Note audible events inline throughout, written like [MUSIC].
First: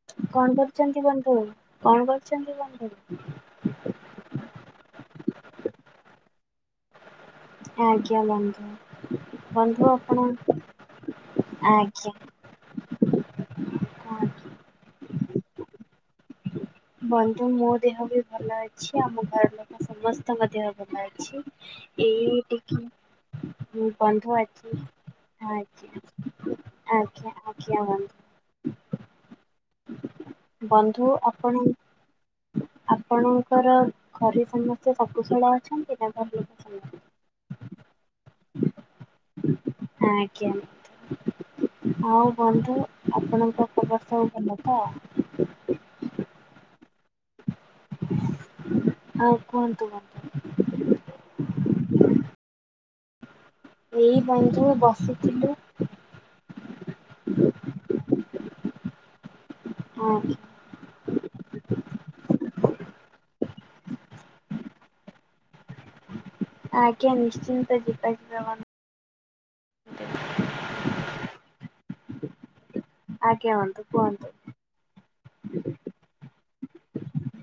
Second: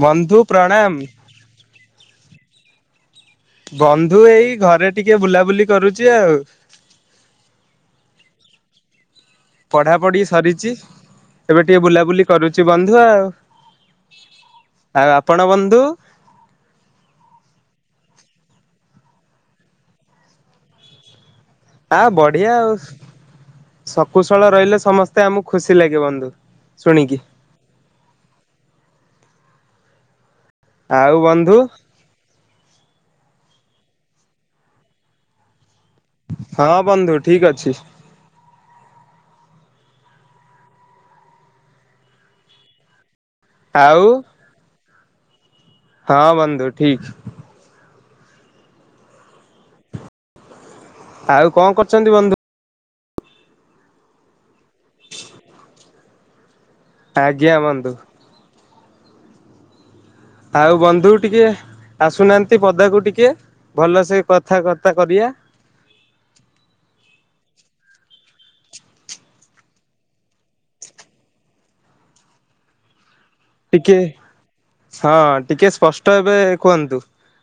ବନ୍ଧୁ ପ୍ରଣାମ। କରୁଚନ୍ତି ବନ୍ଧୁ? କଣ କରୁଚନ୍ତି ବନ୍ଧୁ? ବନ୍ଧୁ ଏଇ ଘରେ ଟିକେ ବୁଲାବୁଲି କରୁଚି ଆଉ। ଆଜ୍ଞା ବନ୍ଧୁ। ବନ୍ଧୁ ପଢା ପଢି ଆପଣ ସରିଚି ଏବେ ଟିକେ ଆଜ୍ଞା ବୁଲାବୁଲି କରୁଚି ବନ୍ଧୁ ଆଉ ଆ ଆଉ ଆପଣ ବନ୍ଧୁ। ବନ୍ଧୁ ମୋ ଦେହ ବି ଭଲ ଅଛି ଆମ ଘର ଲୋକ ସମସ୍ତଙ୍କ ଦେହ ଭଲ ଅଛି। ଆ ଏଇ ବଢିଆ ଆଉ। ଟିକେ ବନ୍ଧୁ ଶକୁଶଳ ଆଜି ରହିଲେ ସମସ୍ତେ ଆମକୁ ଖୁସି ଲାଗେ ଆଜ୍ଞା ବନ୍ଧୁ ଶୁଣିକି [UNINTELLIGIBLE] ବନ୍ଧୁ ଆଉ ଆ ବନ୍ଧୁ ଆପଣଙ୍କର ଘରେ ସମସ୍ତେ ସବୁଶଳ ଅଛନ୍ତି ନା? ଘର ଲୋକ ହଁ ସମସ୍ତେ? ବନ୍ଧୁ ଠିକ ଅଛି। ଆଜ୍ଞା ଆଉ ବନ୍ଧୁ ଆପଣ [UNINTELLIGIBLE] ବର୍ଷ ଆଉ ସବୁ ଭଲ ତ? ହଁ ବନ୍ଧୁ ଠିକ। ଆଉ କୁହନ୍ତୁ କୁହନ୍ତୁ। ଆଉ କଣ କରୁଛନ୍ତି ବନ୍ଧୁ? ଏହି [UNINTELLIGIBLE] ବଜିରୁ ବସିଥିଲୁ। ଆଜ୍ଞା ବନ୍ଧୁ। ହଁ। ଆଉ ବନ୍ଧୁ ଟିକିଏ ଆସୁନାହାନ୍ତି ପଦାକୁ ଟିକିଏ ଭଲସେ କଥାବାର୍ତ୍ତା କରିବା। ଆଜ୍ଞା ନିଶ୍ଚିନ୍ତ [UNINTELLIGIBLE] [INAUDIBLE] ଆଜ୍ଞା ବନ୍ଧୁ ଟିକେ କୁହନ୍ତୁ। ହଁ ଟିକେ ସ୍ପଷ୍ଟ ଏବେ କୁହନ୍ତୁ।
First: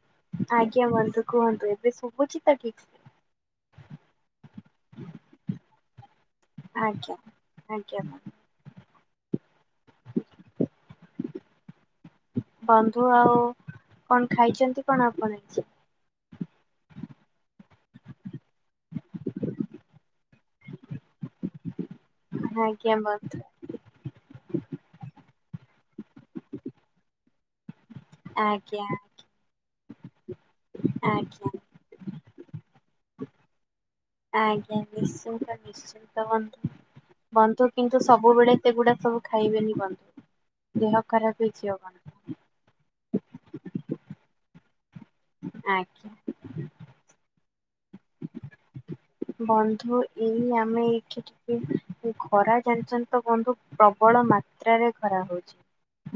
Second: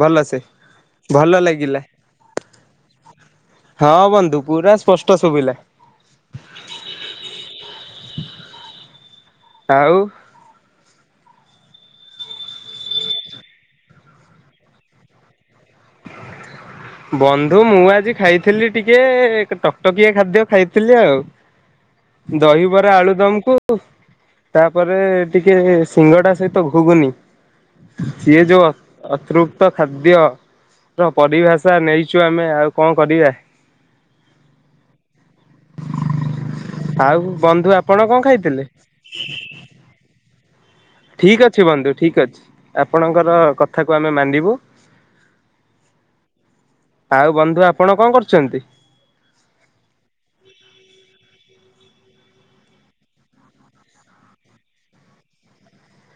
ଭଲସେ। ଆଜ୍ଞା ବନ୍ଧୁ ଭଲ କୁହନ୍ତୁ। ଲାଗିଲା ଏବେ ଶୁଭୁଛି ତ ଠିକ୍ ସେ? ହଁ, ବନ୍ଧୁ ପୁରା ସ୍ପଷ୍ଟ ଶୁଭିଲା। ଆଜ୍ଞା ଆଜ୍ଞା। ଆଉ? ବନ୍ଧୁ ଆଉ କଣ ଖାଇଛନ୍ତି କଣ ଆପଣ ଆଜି? ବନ୍ଧୁ ମୁଁ ଆଜି ଖାଇଥିଲି ଟିକେ ଟକଟକିଆ ଖାଦ୍ୟ ଖାଇଥିଲି ଆଉ। ଦହିବରା, ଆଜ୍ଞା ଆଳୁ ବନ୍ଧୁ ଦମକୁ ତାପରେ ଟିକେ ସିଙ୍ଗଡ଼ା ସହିତ ଘୁଗୁନି। ସିଏ ଯୋଉ ଆଜ୍ଞା ଅତୃପ୍ତ ଖାଦ୍ୟ ର ଆଜ୍ଞା। ପରିଭାଷା। [INAUDIBLE] ଆଜ୍ଞା ନିଶ୍ଚିତ ନିଶ୍ଚିତ ବନ୍ଧୁ। ଆଉ ବନ୍ଧୁ ଆପଣ କିନ୍ତୁ କଣ ସବୁବେଳେ ଖାଇଥିଲେ? ସେଗୁଡା ସବୁ ଖାଇବେନି ବନ୍ଧୁ। ଦେହ ଖରାପ ଠିକ ଅଛି ହେଇଯିବ ବନ୍ଧୁ ଠିକ ଅଛି ଆପଣଙ୍କର କଥାକୁ ଆମେ ମାନିବୁ। ଆଜ୍ଞା। ଆଉ ବନ୍ଧୁ ଆପଣ କଣ କରୁଛନ୍ତି? ବନ୍ଧୁ ଏଇ ଆମେ ଏଇଠି ଖରା ଜାଣିଛନ୍ତି ତ ବନ୍ଧୁ ପ୍ରବଳ ମାତ୍ରାରେ ଖରା ହଉଛି।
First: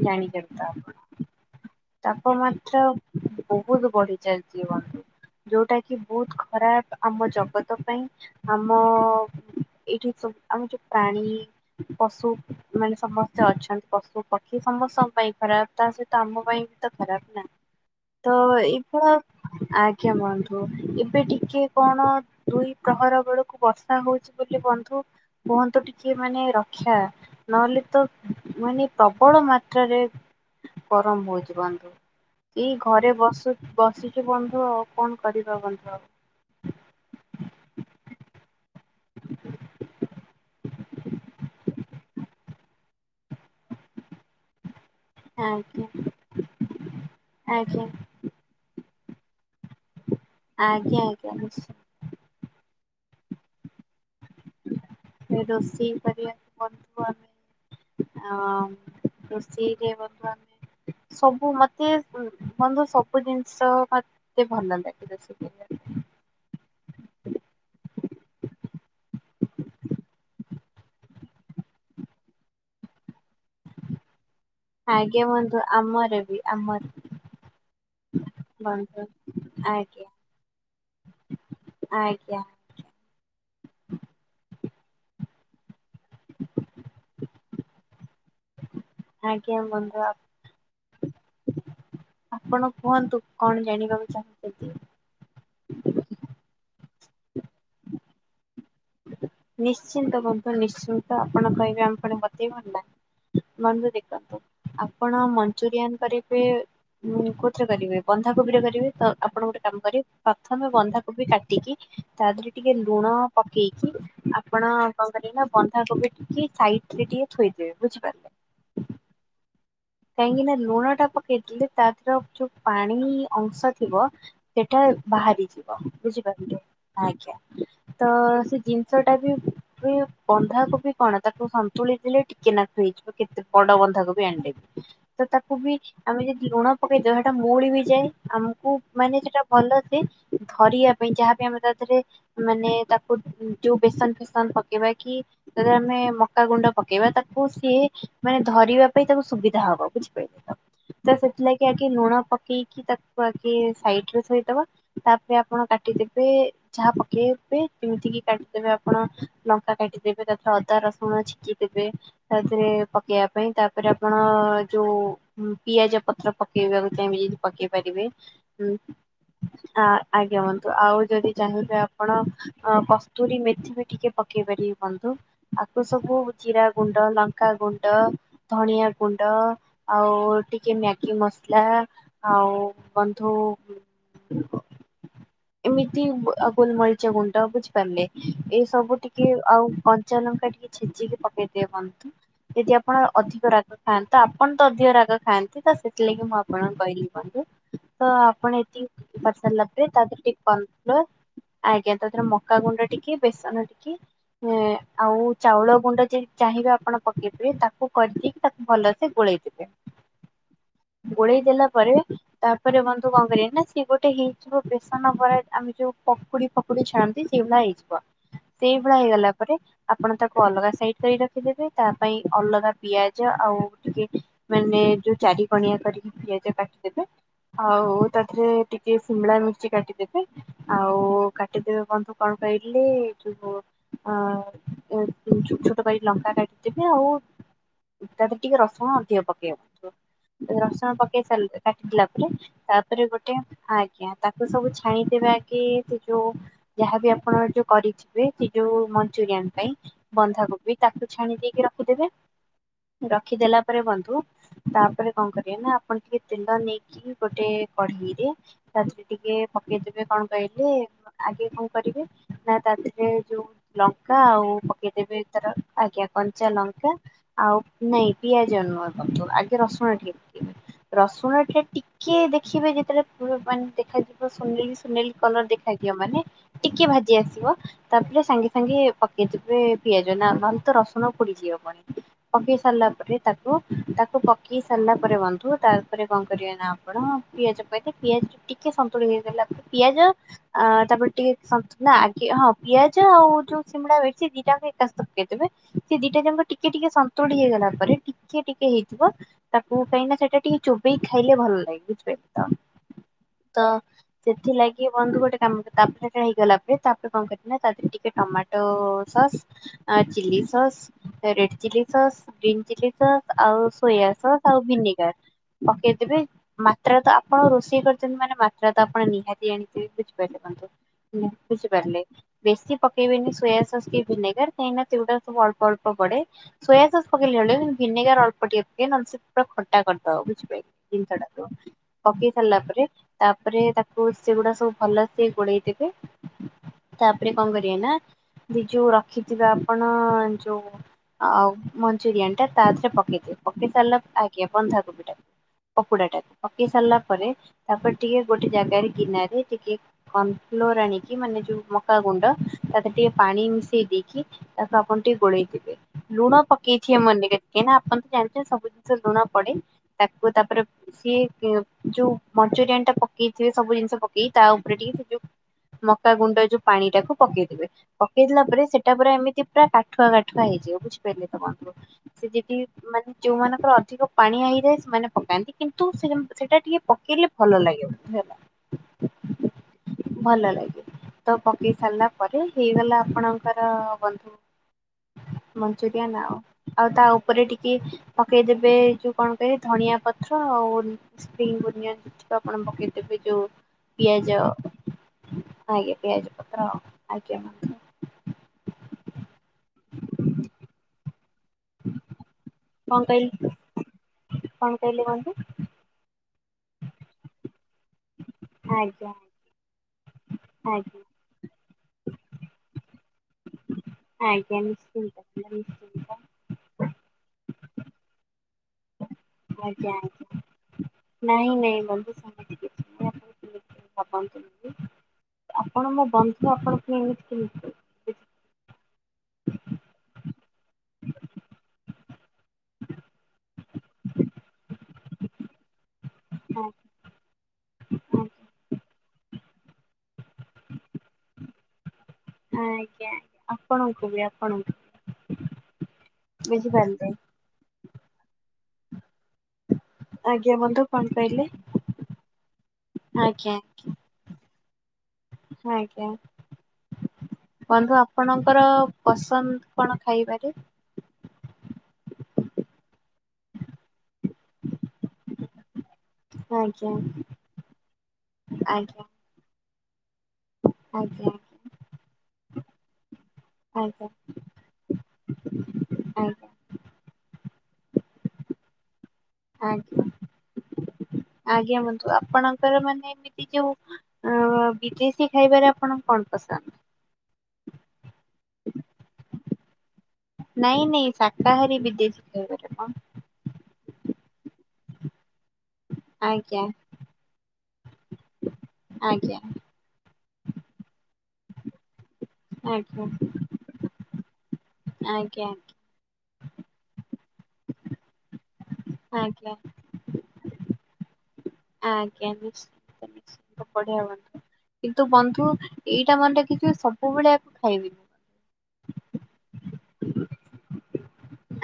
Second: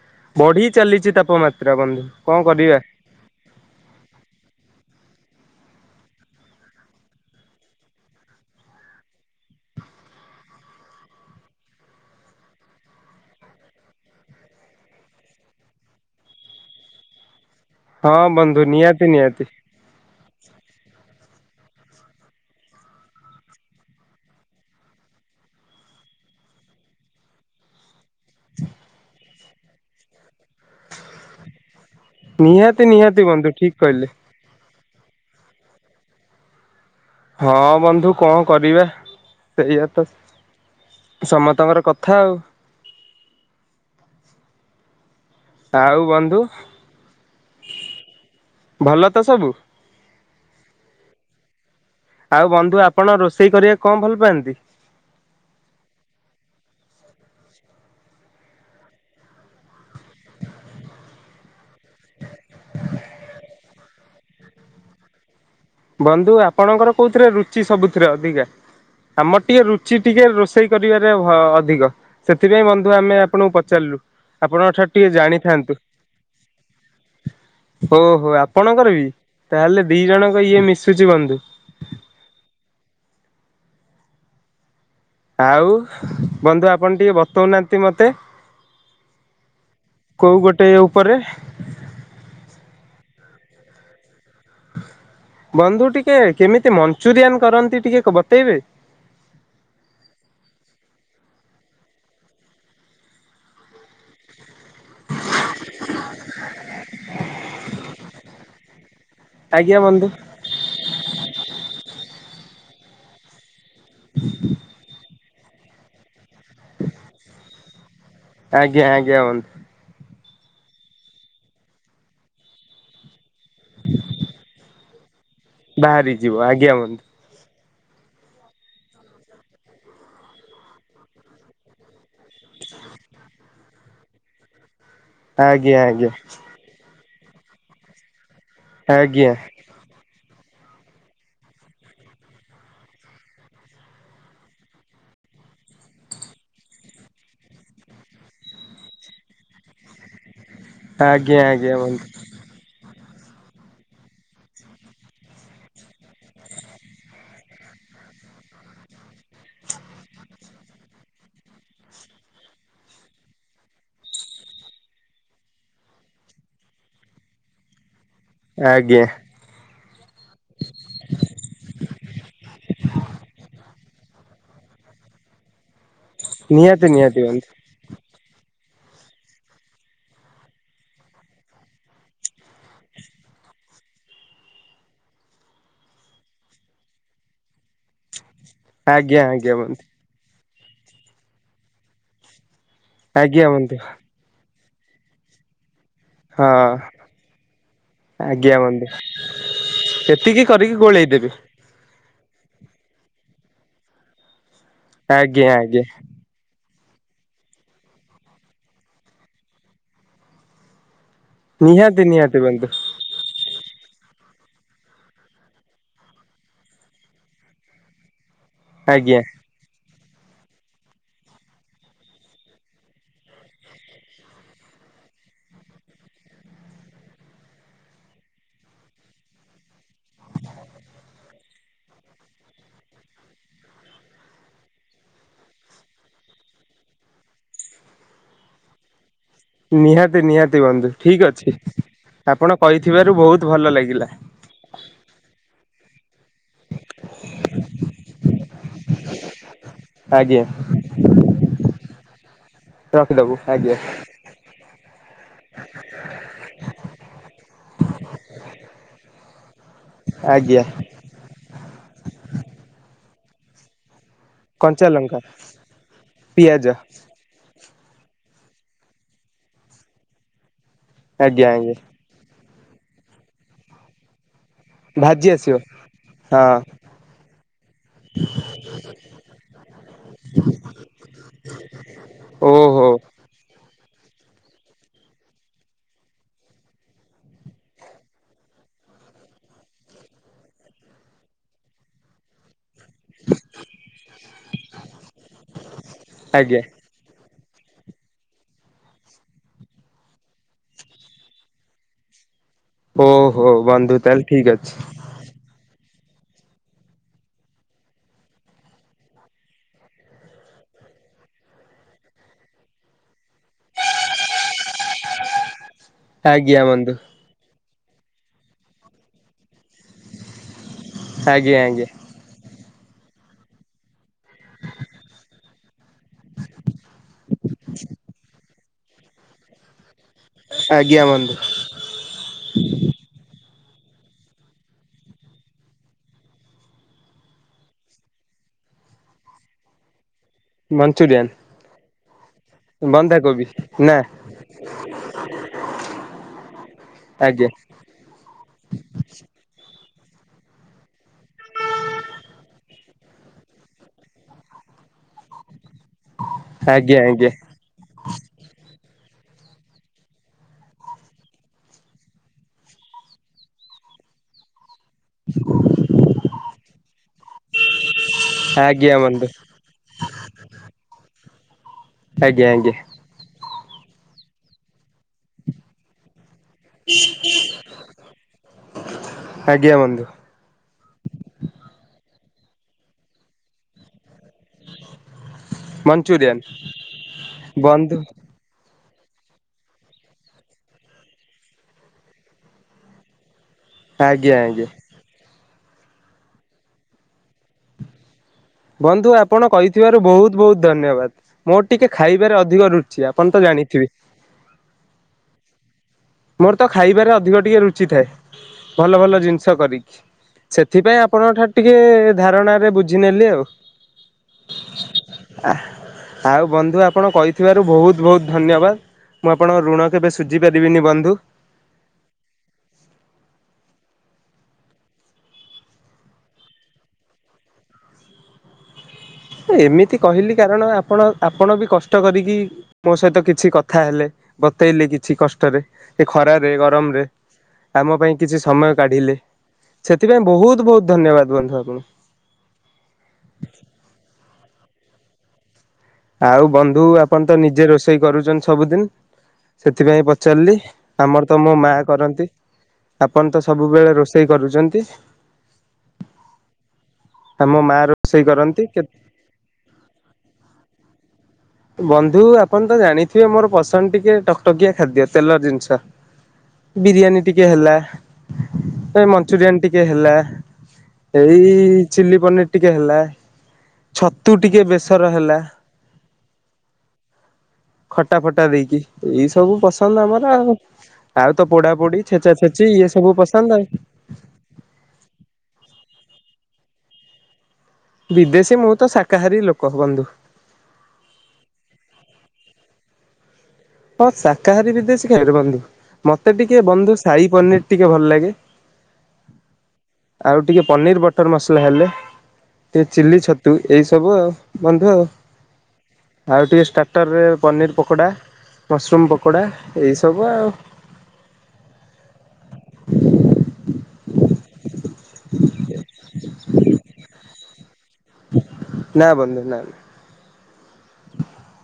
ଜାଣିଛନ୍ତି ତ ବଢ଼ି ଆପଣ ଚାଲିଛି ତାପମାତ୍ରା ବନ୍ଧୁ, କଣ କରିବା? ତାପମାତ୍ରା ବହୁତ ବଢ଼ି ଚାଲଛିି ବନ୍ଧୁ। ଯୋଉଟା କି ବହୁତ ଖରାପ ଆମ ଜଗତ ପାଇଁ। ଆମ ଏଇଠି ସବୁ ଆମେ ଯୋଉ ପାଣି ପଶୁ ମାନେ ସମସ୍ତେ ଅଛନ୍ତି ପଶୁ, ପକ୍ଷୀ ସମସ୍ତଙ୍କ ପାଇଁ ଖରାପ ତା ସହିତ ଆମ ପାଇଁ ଖରାପ ନା। ହଁ ବନ୍ଧୁ ନିହାତି ନିହାତି ତ [UNINTELLIGIBLE] ଆଜ୍ଞା ବନ୍ଧୁ, ଏବେ ଟିକେ କଣ ଦୁଇ ପ୍ରହର ବେଳକୁ ବର୍ଷା ହଉଛି ବୋଲି ବନ୍ଧୁ କୁହନ୍ତୁ ଟିକେ ମାନେ ରକ୍ଷା। ନହେଲେ ତ ମାନେ ପ୍ରବଳ ମାତ୍ରାରେ ଗରମ ହ ବନ୍ଧୁ ଏଇ ନିହାତି ଘରେ ନିହାତି ବନ୍ଧୁ ବସ ଠିକ କହିଲେ ବସିଛୁ ବନ୍ଧୁ ଆଉ କଣ କରିବା ବନ୍ଧୁ ଆଉ। ହଁ ବନ୍ଧୁ କଣ କରିବା ସେଇଆ ତ ସମସ୍ତଙ୍କର କଥା ଆଉ। ଆଜ୍ଞା ଆଉ ବନ୍ଧୁ ଆଜ୍ଞା ଭଲ ତ ସବୁ? ଆଜ୍ଞା ଆଜ୍ଞା ନିଶ୍ଚୟ। ଆଉ ବନ୍ଧୁ ଆପଣ ରୋଷେଇ କରିବାକୁ କଣ ଭଲ ପାଆନ୍ତି? ରୋଷେଇ କରିବାକୁ ବନ୍ଧୁ ଆମେ ଅଁ ରୋଷେଇ ରେ ବନ୍ଧୁ ଆମେ ସବୁ ମତେ ବନ୍ଧୁ ସବୁ ଜିନିଷ ମତେ ଭଲ ଲାଗେ। ବନ୍ଧୁ ଆପଣଙ୍କର କୋଉଥିରେ ରୁଚି ସବୁଥିରେ ଅଧିକା? ଆମର ଟିକେ ରୁଚି ଟିକେ ରୋଷେଇ କରିବାରେ ଅଧିକ। ସେଥିପାଇଁ ବନ୍ଧୁ ଆମେ ଆପଣଙ୍କୁ ପଚାରିଲୁ। ଆପଣଙ୍କ ଠାରୁ ଟିକେ ଆଜ୍ଞା ବନ୍ଧୁ ଜାଣିଥାନ୍ତୁ। ଆମର ବି ଆମର ଓହୋଃ ଆପଣଙ୍କର ବନ୍ଧୁ ବି, ତାହେଲେ ଦି ଆଜ୍ଞା ଜଣଙ୍କ ଇଏ ମିଶୁଛି ବନ୍ଧୁ। ଆଜ୍ଞା। ଆଉ ବନ୍ଧୁ ଆପଣ ଟିକେ ବତଉନାହାନ୍ତି ମତେ। ଆଜ୍ଞା ବନ୍ଧୁ ଆ କୋଉ ଗୋଟେ ଉପରେ। ଆପଣ କୁହନ୍ତୁ କଣ ଜାଣିବାକୁ ଚାହୁଁଚନ୍ତି? ବନ୍ଧୁ ଟିକେ କେମିତି ମଞ୍ଚୁରିଆନ କରନ୍ତି ଟିକେ ବତେଇବେ? ନିଶ୍ଚିନ୍ତ ବନ୍ଧୁ ନିଶ୍ଚିନ୍ତ ଆପଣ କହିବେ ଆମ ଫୁଣି ବତେଇବୁନି ନା। ବନ୍ଧୁ ଦେଖନ୍ତୁ ଆପଣ ମଞ୍ଚୁରିଆନ କରିବେ ଉଁ କୋଉଥିରେ କରିବେ ବନ୍ଧାକୋବିରେ କରିବେ ତ ଆପଣ ଗୋଟେ ଆଜ୍ଞା କାମ ବନ୍ଧୁ କରିବେ ପା ଥମେ ବନ୍ଧାକୋବି କାଟିକି ତା ଦେହରେ ଟିକେ ଲୁଣ ପକେଇକି ଆପଣ କଣ କରିବେ ନା ବନ୍ଧାକୋବି ଟିକି ସାଇଟ୍ ରେ ଟିକେ ଥୋଇଦେବେ ବୁଝିପାରିଲେ। ଆଜ୍ଞା ଆଜ୍ଞା ବନ୍ଧୁ। କାହିଁକି ନା ଲୁଣ ଟା ପକେଇଥିଲେ ତା ଦେହର ଯୋଉ ପାଣି ଅଂଶ ଥିବ ସେ ଏଟା ବାହାରିଚି ବାହାରିଯିବ ଆଜ୍ଞା ବନ୍ଧୁ। ତ ସେଇ ଜିନିଷ ଟା ବି ବି ବନ୍ଧାକୋବି କଣ ତାକୁ ସନ୍ତୁଳି ଦେଲେ ଟିକେ ନାକୁ ହେଇଯିବ କେତେ ବଡ ବନ୍ଧାକୋବି ଆଣିଲେ ବି ତ ତାକୁ ବି ଆଜ୍ଞା ଆଜ୍ଞା ଆମେ ଯଦି ଲୁଣ ପକେଇଦବା ସେଟା ମୋଉଳି ବି ଯାଏ ଆମୁକୁ ମାନେ ଆଜ୍ଞା ସେଟା ଭଲ ସେ ଧରିବା ପାଇଁ ଯାହାବି ଆମେ ତା ଦେହରେ ମାନେ ତାକୁ ଯୋଉ ବେସନ ଫେସନ ପକେଇବା କି ଯଦି ଆମେ ମକା ଗୁଣ୍ଡ ପକେଇବା ତାକୁ ସିଏ ମାନେ ଧରିବା ପାଇଁ ତାକୁ ସୁବି ଧା ହବ ବୁଝିପାଇଲେ ତ ତ ଆଜ୍ଞା ସେଥିଲାଗି ଆଜ୍ଞା ଆଗେ ବନ୍ଧୁ। ଲୁଣ ପ କେଇକି ତାକୁ ଆଗେ ସାଇଡ ରେ ଥୋଇଦବା ତାପରେ ଆପଣ କାଟିଦେବେ ଯାହା ପକେଇବେ ଯେମିତି କିି କାଟିଦବେ ଆପଣ ଲଙ୍କା କାଟିଦେବେ ତାଧିଅରେ ଅଦା ରସୁଣ ଛିଙ୍କିଦେବେ। ତାଥିରେ ପକେଇବା ପାଇଁ ତାପରେ ଆପଣ ଅ ଯୋଉ ପିଆଜ ପତ୍ର ପକେଇବାକୁ ଚାହିଁବେ ଯଦି ପକେଇ ପାରିବେ ହୁଁ। ଆଜ୍ଞା ଆ ଆଜ୍ଞା ବନ୍ଧୁ ଆଉ ଯଦି ଚାହିଁବେ ଆପଣ ଅଁ କସ୍ତୁରୀ ମେଥି ବି ଟିକେ ପକେଇପାରିବେ ବନ୍ଧୁ ଆକୁ ସବୁ ଜିରା ନିହାତି ଗୁଣ୍ଡ, ନିହାତି ବନ୍ଧୁ ଲଙ୍କା ଗୁଣ୍ଡ ଧଣିଆ ଗୁ ଣ୍ଡ ଆଉ ଟିକେ ମ୍ୟାଗି ମସଲା ଆଉ ବନ୍ଧୁ ଏମିତି ଗୋଲମରିଚ ଗୁଣ୍ଡ ବୁଝିପାରିଲେ ଏ ସବୁ ଆଜ୍ଞା ଟିକେ ଆଜ୍ଞା ଆଉ ବନ୍ଧୁ କ ଞ୍ଚା ଲଙ୍କା ଟିକେ ଛେଚିକି ପକେଇଦେବେ ବନ୍ଧୁ ଯଦି ଆପଣ ଆଜ୍ଞା ଅଧିକ ବନ୍ଧୁ। ରାଗ ତ ଆପଣ ତ ଅଧିକ ରାଗ ଖାଆନ୍ତି ତ ସେ ଥିଲାଗି ମୁଁ ହଁ ଆପଣଙ୍କୁ କଇଲି ବନ୍ଧୁ ତ ଆଜ୍ଞା ଆପଣ ବନ୍ଧୁ ଏତିକି କରସାରିଲା ପରେ ତା ଧିଅରେ ଟିକେ ଏତିକି କନ୍ କରିକି ଗୋଳେଇ ଫ୍ଲୋର୍ ଦେବେ ଆଜ୍ଞା ତା ଦେହରେ ମକା ଗୁଣ୍ଡ ଟିକେ ବେସନ ଟିକେ ଆଉ ଆଜ୍ଞା ଚାଉଳ ଆଜ୍ଞା। ଗୁଣ୍ଡ ଯେ ଚାହିଁବେ ଆପଣ ପକେଇପାରିବେ ତାକୁ କରିଦେଇକି ତାକୁ ଭଲସେ ଗୋଳେଇ ଦେବେ। ଗୋଳେଇ ଦେଲା ପରେ ନିହାତି ନିହାତି ତାପରେ ବନ୍ଧୁ କଣ କରିବେ ନା ସିଏ ଗୋ ଟେ ହେଇଯିବ ବେସନ ବରା ଆମେ ଯୋଉ ପକୁଡି ଫକୁଡି ଛାଣନ୍ତି ସେଇଭଳିଆ ହେଇଯିବ। ସେଇଭଳିଆ ଆଜ୍ଞା ହେଇଗଲା ପରେ ଆପଣ ତାକୁ ଅଲଗା ସାଇଡ କରି ରଖିଦେବେ ତା ପାଇଁ ଅଲଗା ପିଆ ଜ ଆଉ ଟିକେ ମାନେ ଜୋଉ ଚାରିକଣିଆ କରିକି ପିଆଜ କାଟିଦେବେ। ଆଉ ତା ଧିଅରେ ଟିକେ ଶିମିଳା ମିର୍ଚି କାଟିଦେବେ ଆଉ କା ଟି ଦେବେ ବନ୍ଧୁ କଣ କହିଲି ଯୋଉ ଅ ଏ ଯୋଉ ଛୋଟ ଛୋଟ କରିକି ଲଙ୍କା କାଟିଦେବେ ଆଉ ତା ଥିରେ ଟିକେ ରଶୁଣ ଅଧିକ ପକେଇବେ। ନିହାତି ନିହାତି ରସୁଣ ବନ୍ଧୁ ପକେଇ ଠିକ ଅଛି ସାରିଲା କାଟିଦେଲା ପରେ ଆପଣ କହିଥିବାରୁ ବହୁତ ଭଲ ଲାଗିଲା। ତ ସବୁ ଛାଣିଦବା କି ସେ ଯୋଉ ଯାହାବି ଆପଣ ଯୋଉ କରିଥିବେ ସେ ଯୋଉ ମଞ୍ଚୁରିଆନ ପାଇଁ ଆଜ୍ଞା ବନ୍ଧାକୋବି ତାକୁ ଛାଣି ଦେଇକି ରଖିଦେବେ ରଖିଦବୁ ରଖିଦେଲା ଆଜ୍ଞା ପରେ ବନ୍ଧୁ ତାପରେ କଣ କରିବେ ନା ଆପଣ ଟିକେ ତେଲ ନେଇକି ଗୋଟେ କଢେଇରେ ତାଥିରେ ଟିକିଏ ପକେଇଦେବେ କଣ ଆଜ୍ଞା କହିଲେ ଆଗେ କଣ କରିବେ ନା ତା ଦିହରେ ଯୋଉ ଲଙ୍କା ଆଉ କଞ୍ଚା ଲଙ୍କା ପକେଇଦେବେ ତାର ଆଜ୍ଞା କଞ୍ଚା ପିଆଜ ଲଙ୍କା ଆଉ ନାଇଁ ପିଆଜ ନୁହେଁ ବନ୍ଧୁ ଆଗେ ରଶୁଣ ଟିକେ ପକେଇବେ ରଶୁଣ ଆଜ୍ଞା ଏଠେ ଆଜ୍ଞା ଟି ଟିକିଏ ଦେଖିବେ ଯେତେବେଳେ ମାନେ ଦେଖାଯିବ ସୁନେଲି ସୁନେଲୀ ଭାଜି କଲର ଆସିବ ଦେଖାଯିବ ମାନେ ହଁ ଟିକେ ଭାଜି ଆସିବ ତାପରେ ସାଙ୍ଗେ ସାଙ୍ଗେ ପକେଇଦେବେ ପିଆଜ ନା ନହେଲେ ତ ରଶୁଣ ସୁଣ ପୋଡ଼ିଯିବ ପୂଣି ପକେଇସାରିଲା ଓହୋ ପରେ ଏବେ ତାକୁ ତାକୁ ପକେଇ ସାରିଲା ପରେ ବନ୍ଧୁ ତା ପରେ କଣ କରିବେ ନା ଆପଣ ପିଆଜ ପକେଇ ପିଆଜ ଟିକେ ସନ୍ତୁଳି ହେଇଗଲା ପିଆଜ ଆ ତାପରେ ଟିକିଏ ନା ଆଗେ ହଁ ପିଆଜ ଆଉ ଯୋଉ ସିମିଳା ମିର୍ଚି ଦି ଟାଙ୍କ ଏକା ସହିତ ପକେଇ ଦେବେ ସେ ଦିଟା ଯାଙ୍କ ଆଜ୍ଞା ଟିକେ ଟିକେ ସନ୍ତୁଳି ହେଇଗଲା ପରେ ଟିକେ ଟିକେ ହେଇଥିବ ତାକୁ କାଇଁନା ସେଇଟା ଟିକେ ଚୋବେଇ ଖାଇଲେ ଭଲଲାଗେ ବୁଝିପାଇଲେତ। ଓହୋ ବନ୍ଧୁ ତାହେଲେ ଠିକ ଅଛି। ବନ୍ଧୁ ଗୋଟେ ତାପରେ ହେଇଗଲା ପରେ ତାପରେ କଣ କରିବ ନା ତା ଦେହରେ ଟିକେ ଟମାଟୋ ସସ ଆ chilli sauce red chilli sauce green chilli sauce ଆଉ ସୋୟା ସସ୍ ଆଉ ଭିନେଗାର ପକେଇ ଦେବେ ଆଜ୍ଞା ବନ୍ଧୁ ମାତ୍ରା ତ ଆପଣ ରୋଷେଇ କରିଛନ୍ତି ମାନେ ମାତ୍ରା ତ ଆପଣ ନିହାତି ଜାଣିଥିବେ ବୁଝିପାରୁଚନ୍ତି ଆଜ୍ଞା ଆଜ୍ଞା ବୁଝିପାରିଲେ ବେଶୀ ପକେଇବେନି ସୋୟା ସସ୍ କି ଭିନେଗାର କାଇଁ ନା ସେଗୁଡା ସବୁ ଅଳ୍ପ ଅଳ୍ପ ଅଳ୍ପ ପଡେ ସୋୟା ସସ୍ ପକେଇଲା ବେଳେ ଭିନେଗାର ଅଳ୍ପ ଟିକିଏ ପକେଇବେ ନ ହେଲେ ସେ ପୁରା ଖଟା ଖଟା କରିଦେବ ବୁଝିପାଇଲେ ଆଜ୍ଞା ବନ୍ଧୁ ‌ଜିନିଷ ଟାକୁ ପକେଇ ସାରିଲା ପରେ ତାପରେ ତାକୁ ସେଗୁଡା ସବୁ ଭଲ ସେ ଗୋଳେଇ ଦେବେ ତାପରେ କଣ କରିବାନା ଦ ଯୋଉ ରଖିଥିବା ଆପଣ ଯୋଉ ମଞ୍ଚୁରିଆନ୍ ଆଉ ମଞ୍ଚୁରିଆନ ଟା ତା ଥିରେ ପକେଇବେ ବନ୍ଧାକୋବି ନା ପକେଇସାରିଲା ପରେ ଆଜ୍ଞା ବନ୍ଧାକୋବି ଟା ପକୋଡାଟା କୁ ପକେଇ ସାରିଲା ପରେ ଆଜ୍ଞା ତା ପରେ ଟିକେ ଗୋଟେ ଜାଗାରେ ଗିନାରେ ଟିକେ କନ ଫ୍ଲୋର ଆଣିକି ମାନେ ଯୋଉ ମକା ଗୁଣ୍ଡ ତା ଟିକେ ପାଣି ମିଶେଇ ଦେଇକି ତାକୁ ଆପଣ ଟିକେ ଗୋଳେଇଦେବେ ଲୁଣ ପକେଇଥିବେ ଆଜ୍ଞା ଆଜ୍ଞା ମନେକରି କାଇଁ ନା ଆପଣ ତ ଜାଣିଥିବେ ସବୁ ଜିନିଷ ରେ ଲୁଣ ପଡେ ତାକୁ ତା ପରେ ସିଏ ଯୋଉ ମଞ୍ଚୁରିଆନ ଟା ପକେଇଥିବେ ସବୁ ଜିନିଷ ପକେଇ ତା ଉପରେ ଟିକେ ସେ ଯୋଉ ମକା ଗୁଣ୍ଡ ଯୋଉ ପାଣି ଟାକୁ ପକେଇଦେବେ ପକେଇଦଲା ପରେ ସେଟା ଆଜ୍ଞା ପୁରା ବନ୍ଧୁ ଏମିତି ପୁରା କାଠୁଆ କାଠୁଆ ହେଇଯିବ। ବୁଝିପାରିଲେ ତମ ସେ ଆଜ୍ଞା ଯଦି ଆଜ୍ଞା ମାନେ ଯୋଉମାନଙ୍କର ଅଧିକ ପାଣିଆ ହେଇଯାଏ ସେମାନେ ପକାନ୍ତି କିନ୍ତୁ ସେ ସେଟା ଟିକେ ପକେଇଲେ ଭଲ ଲାଗିବ ବୁଝି ହେଲା? ଆଜ୍ଞା ବନ୍ଧୁ ଭଲ ଲାଗେ ତ ପକେଇ ସାରିଲା ପରେ ହେଇଗଲା ଆପଣଙ୍କର ବନ୍ଧୁ? ମଞ୍ଚୁରିଆନ ଆଉ ମଞ୍ଚୁରିଆନ୍ ଆଉ ତା ଉପରେ ଟିକେ ବନ୍ଧୁ ପକେଇଦେବେ ଏ ଯୋଉ କଣ କହିବେ ଧଣିଆ ପତ୍ର ଆଉ ସ୍ପିନ୍ ଓନିଓନ କିଛି ଟା ଆପଣ ପକେଇ ଦେବେ ଯୋଉ ଆଜ୍ଞା ପିଆଜ ଆଜ୍ଞା ଆଜ୍ଞା ପିଆଜ ପତ୍ର ଆଜ୍ଞା। ବନ୍ଧୁ ଆପଣ କହିଥିବାରୁ ବହୁତ ବହୁତ ଧନ୍ୟବାଦ। ମୋର। ଟିକେ ଖାଇବାରେ ଅଧିକ କଣ ରୁଚି କହିଲେ? ଆପଣ ତ ଜାଣିଥିବେ? କଣ କହିଲେ କୁହନ୍ତୁ ମୋର ତ ଖାଇବାରେ ଅଧିକ ଟିକେ ରୁଚି ଥାଏ। ଭଲ ଆଜ୍ଞା ଭଲ ଜିନିଷ କରିକି। ସେଥିପାଇଁ ଆଜ୍ଞା ଆପଣଙ୍କ ଠାରୁ ଟିକିେ ଧାରଣାରେ ବୁଝିିନେଲି ଆଉ। ଆଜ୍ଞା ନିଶ୍ଚିନ୍ତ। ନିଶ୍ଚିନ୍ତ ଆଉ ବନ୍ଧୁ ଆପଣ କହିଥିବାରୁ ବହୁତ ବହୁତ ଧନ୍ୟବାଦ। ମୁଁ ଆପଣଙ୍କ ଋଣ ଆଜ୍ଞା କେବେ ଆଜ୍ଞା ସୁଝିପାରିବିନି ବନ୍ଧୁ। ନାଇଁ ନାଇଁ ବନ୍ଧୁ। ହଁ। ଭାବନ୍ତୁ ଆପଣ ମୋ ବନ୍ଧୁ ଆପଣଙ୍କୁ ଏମିତି କେମତି ଏମିତି କହିଲି କାରଣ ଆପଣ ଆପଣ ବି କଷ୍ଟ କରିକି ମୋ ସହିତ କିଛି କଥା ହେଲେ ବତେଇଲେ କିଛି କଷ୍ଟରେ। ସେ ଖରାରେ ଆଜ୍ଞା ଗରମ ରେ। ଆମ ପାଇଁ କିଛି ସମୟ କାଢିଲେ ସେଥିପାଇଁ ବହୁତ ବହୁତ ଧନ୍ୟବାଦ ବନ୍ଧୁ ଆପଣଙ୍କୁ। ହଁ ଆଜ୍ଞା ଆପଣଙ୍କୁ ବି ଆପଣଙ୍କୁ। ଆଉ ବନ୍ଧୁ ବୁଝିପାରିଲେ ଆପଣ ତ ନିଜେ ରୋଷେଇ କରୁଛନ୍ତି ସବୁଦିନ? ସେଥିପାଇଁ ପଚାରିଲି। ଆଜ୍ଞା ବନ୍ଧୁ କଣ ଆମର ତ କହିଲେ ମୋ ମା କରନ୍ତି। ଆପଣ ତ ସବୁବେଳେ ରୋଷେଇ କରୁଛନ୍ତି। ହଁ ଆଜ୍ଞା ଆମ ମା ବନ୍ଧୁ ରୋଷେଇ କରନ୍ତି ଆପଣଙ୍କର କେ ପସନ୍ଦ କଣ ଖାଇବାରେ? ବନ୍ଧୁ ଆପଣ ତ ଜାଣିଥିବେ ମୋର ପସନ୍ଦ ଟିକେ ଟକଟକିଆ ଖାଦ୍ୟ ତେଲ ଜିନିଷ। ଆଜ୍ଞା ବିରିୟାନୀ ଟିକେ ହେଲା। ଏ ଆଜ୍ଞା ମଞ୍ଚୁରିଆନ ଟିକେ ହେଲା। ଆଜ୍ଞା ଏଇ ଚିଲ୍ଲି ପନିର ଟିକେ ହେଲା। ଛତୁ ଟିକେ ବେଶ ର ହେଲା। ଆ ଖଟା ଫଟା ଦେଇକି ଏଇ ସବୁ ଆଜ୍ଞା ପସନ୍ଦ ଆମର ଆଉ। ଆଉ ତ ପୋଡା ଆଜ୍ଞା ପୋଡି ବନ୍ଧୁ ଛେଚା ଛେଚି ଇଏ ସବୁ ପସନ୍ଦ ଆଉ। ଆ ବିଦେଶୀ ଖାଇବାରେ ଆପଣ କଣ ପସନ୍ଦ? ବିଦେଶୀ ମୁଁ ତ ଶାକାହାରୀ ଲୋକ ବନ୍ଧୁ। ନାଇଁ ନାଇଁ ଶାକାହାରୀ ବିଦେଶୀ ସିଏ ଗୋଟେ କଣ? ହଁ ଶାକାହାରୀ ବିଦେଶୀ ଖାଇବ ବନ୍ଧୁ ମତେ ଟିକେ ଆଜ୍ଞା ବନ୍ଧୁ ସାହି ପନିର ଟିକେ ଭଲ ଲାଗେ। ଆଜ୍ଞା। ଆଉ ଟିକେ ପନିର ବଟର ମସଲା ହେଲେ। ଏ ଆଜ୍ଞା ଚିଲି ଛତୁ ଏଇ ସବୁ ଆଉ ବନ୍ଧୁ ଆଉ। ଆଜ୍ଞା ଆଉ ଟିକେ ଷ୍ଟାର୍ଟରରେ ପନିର୍ ପକୋଡ଼ା ମସରୁମ୍ ପକୋଡ଼ା ଆଜ୍ଞା ଏଇସବୁ ଆଉ ଆଜ୍ଞା। ବଢ଼ିଆ ବନ୍ଧୁ। କିନ୍ତୁ ବନ୍ଧୁ ଏଇଟା ମନେରଖି ଥିବେ ସବୁବେଳେ ଆକୁ ଖାଇବିନି। ନା ବନ୍ଧୁ ନା।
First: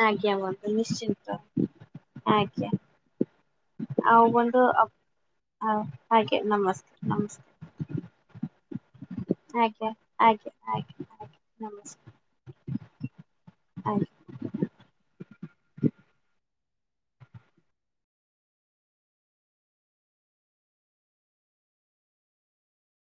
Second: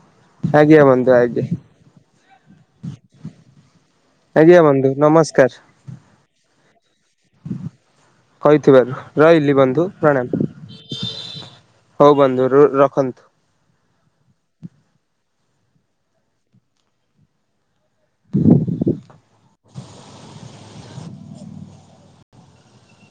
ଆଜ୍ଞା ବନ୍ଧୁ ଆଜ୍ଞା ନିଶ୍ଚିନ୍ତ ଆଜ୍ଞା ଆଜ୍ଞା। ଆଉ ଆଜ୍ଞା ବନ୍ଧୁ ନମସ୍କାର ଆଜ୍ଞ ନମସ୍କାର ନମସ୍କାର। କହିଥିବାରୁ ରହିଲି ବନ୍ଧୁ ଆଜ୍ଞା ପ୍ରଣାମ ଆଜ୍ଞା ଆଜ୍ଞା ଆଜ୍ଞା ନମସ୍କାର ହଉ ବନ୍ଧୁ ରଖନ୍ତୁ। ଆଜ୍ଞା। ହଁ।